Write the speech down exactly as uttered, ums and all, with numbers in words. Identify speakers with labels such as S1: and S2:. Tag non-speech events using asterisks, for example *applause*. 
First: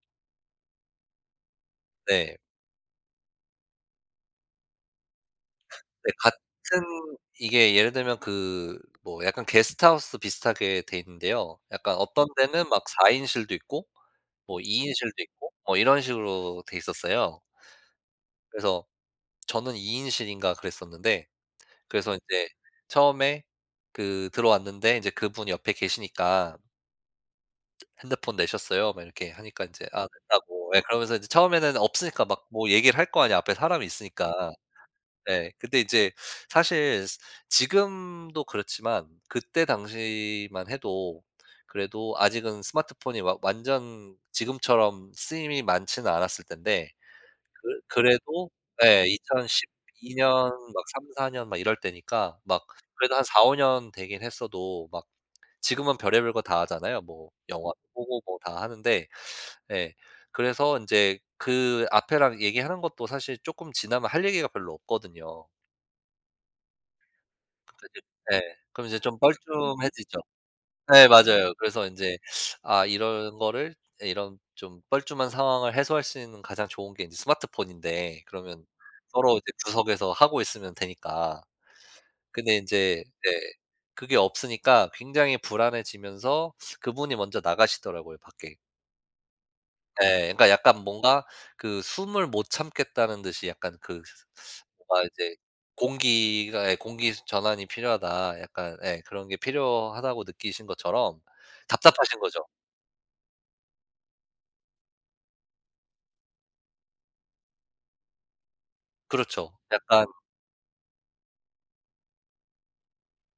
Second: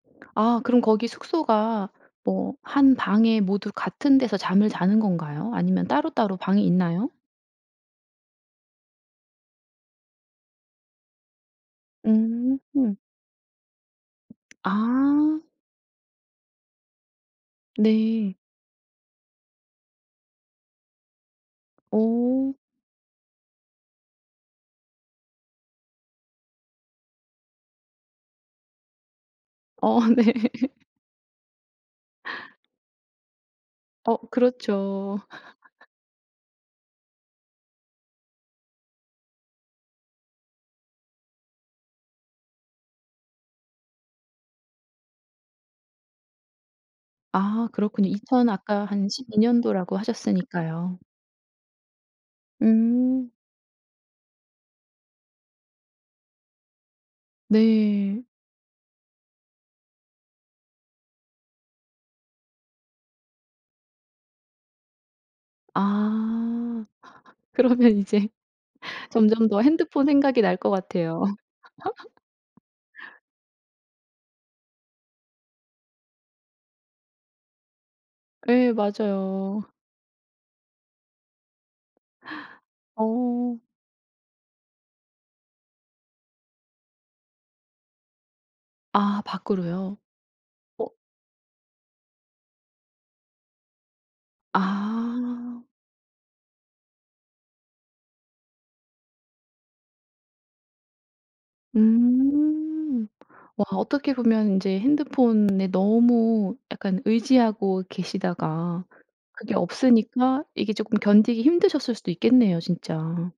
S1: 아 그럼 거기 숙소가
S2: 네.
S1: 한 방에 모두 같은 데서 잠을 자는 건가요?
S2: *laughs*
S1: 아니면
S2: 네
S1: 따로따로 방이 있나요?
S2: 같은 이게 예를 들면 그 뭐 약간 게스트하우스 비슷하게 돼 있는데요. 약간 어떤
S1: 음.
S2: 데는 막 사 인실도 있고 뭐 이 인실도
S1: 아.
S2: 있고 뭐 이런 식으로 돼있었어요.
S1: 네.
S2: 그래서 저는 이 인실인가 그랬었는데 그래서 인제
S1: 오.
S2: 처음에 그 들어왔는데 이제 그분이 옆에 계시니까 "핸드폰 내셨어요?" 막 이렇게 하니까 이제
S1: 어
S2: 아
S1: 네.
S2: 냈다고 예 그러면서 이제 처음에는 없으니까 막 뭐 얘기를 할 거 아니에요, 앞에 사람이
S1: 어
S2: 있으니까.
S1: 그렇죠.
S2: 네 근데
S1: *laughs*
S2: 이제 사실 지금도 그렇지만 그때 당시만 해도 그래도 아직은 스마트폰이 막 완전 지금처럼 쓰임이 많지는 않았을 때 인데
S1: 아
S2: 그
S1: 그렇군요. 이천
S2: 그래도
S1: 아까
S2: 네
S1: 한 십이 년도라고
S2: 이천십이 년 막
S1: 하셨으니까요.
S2: 삼사 년 막 이럴 때니까 막 그래도 한
S1: 음.
S2: 사오 년 되긴 했어도 막 지금은 별의별 거 다 하잖아요. 뭐 영화도 보고
S1: 네.
S2: 뭐 다 하는데 예 그래서 인제 그 앞에랑 얘기하는 것도 사실 쪼끔 지나면 할 얘기가 별로 없거든요.
S1: 아. *laughs*
S2: 그
S1: 그러면
S2: 뒤로
S1: 이제
S2: 예. 그럼 이제 좀
S1: 점점 더 핸드폰
S2: 뻘쭘해지죠.
S1: 생각이 날 것
S2: 네
S1: 같아요.
S2: 맞아요. 그래서 인제 아
S1: *laughs*
S2: 이런 거를 이런 좀 뻘쭘한 상황을 해소할 수 있는 가장 좋은 게 이제 스마트폰인데 그러면
S1: 예
S2: 서로 이제
S1: 맞아요.
S2: 구석에서 하고 있으면 되니까. 근데 인제 네
S1: 어.
S2: 그게 없으니까 굉장히 불안해지면서 그분이 먼저 나가시더라고요 밖에.
S1: 아 밖으로요?
S2: 예. 그러니까 약간
S1: 어
S2: 뭔가 그 숨을 못 참겠다는 듯이 약간 그 뭔가 이제
S1: 아.
S2: 공기가 예 '공기 전환이 필요하다.' 약간 예 그런 게 필요하다고 느끼신 것처럼 답답하신 거죠.
S1: 음. 와 어떻게 보면 인제 핸드폰에 너무 약간 의지하고 계시다가
S2: 그렇죠.
S1: 그게
S2: 약간
S1: 없으니까 이게 쪼끔 견디기 힘드셨을 수도 있겠네요 진짜.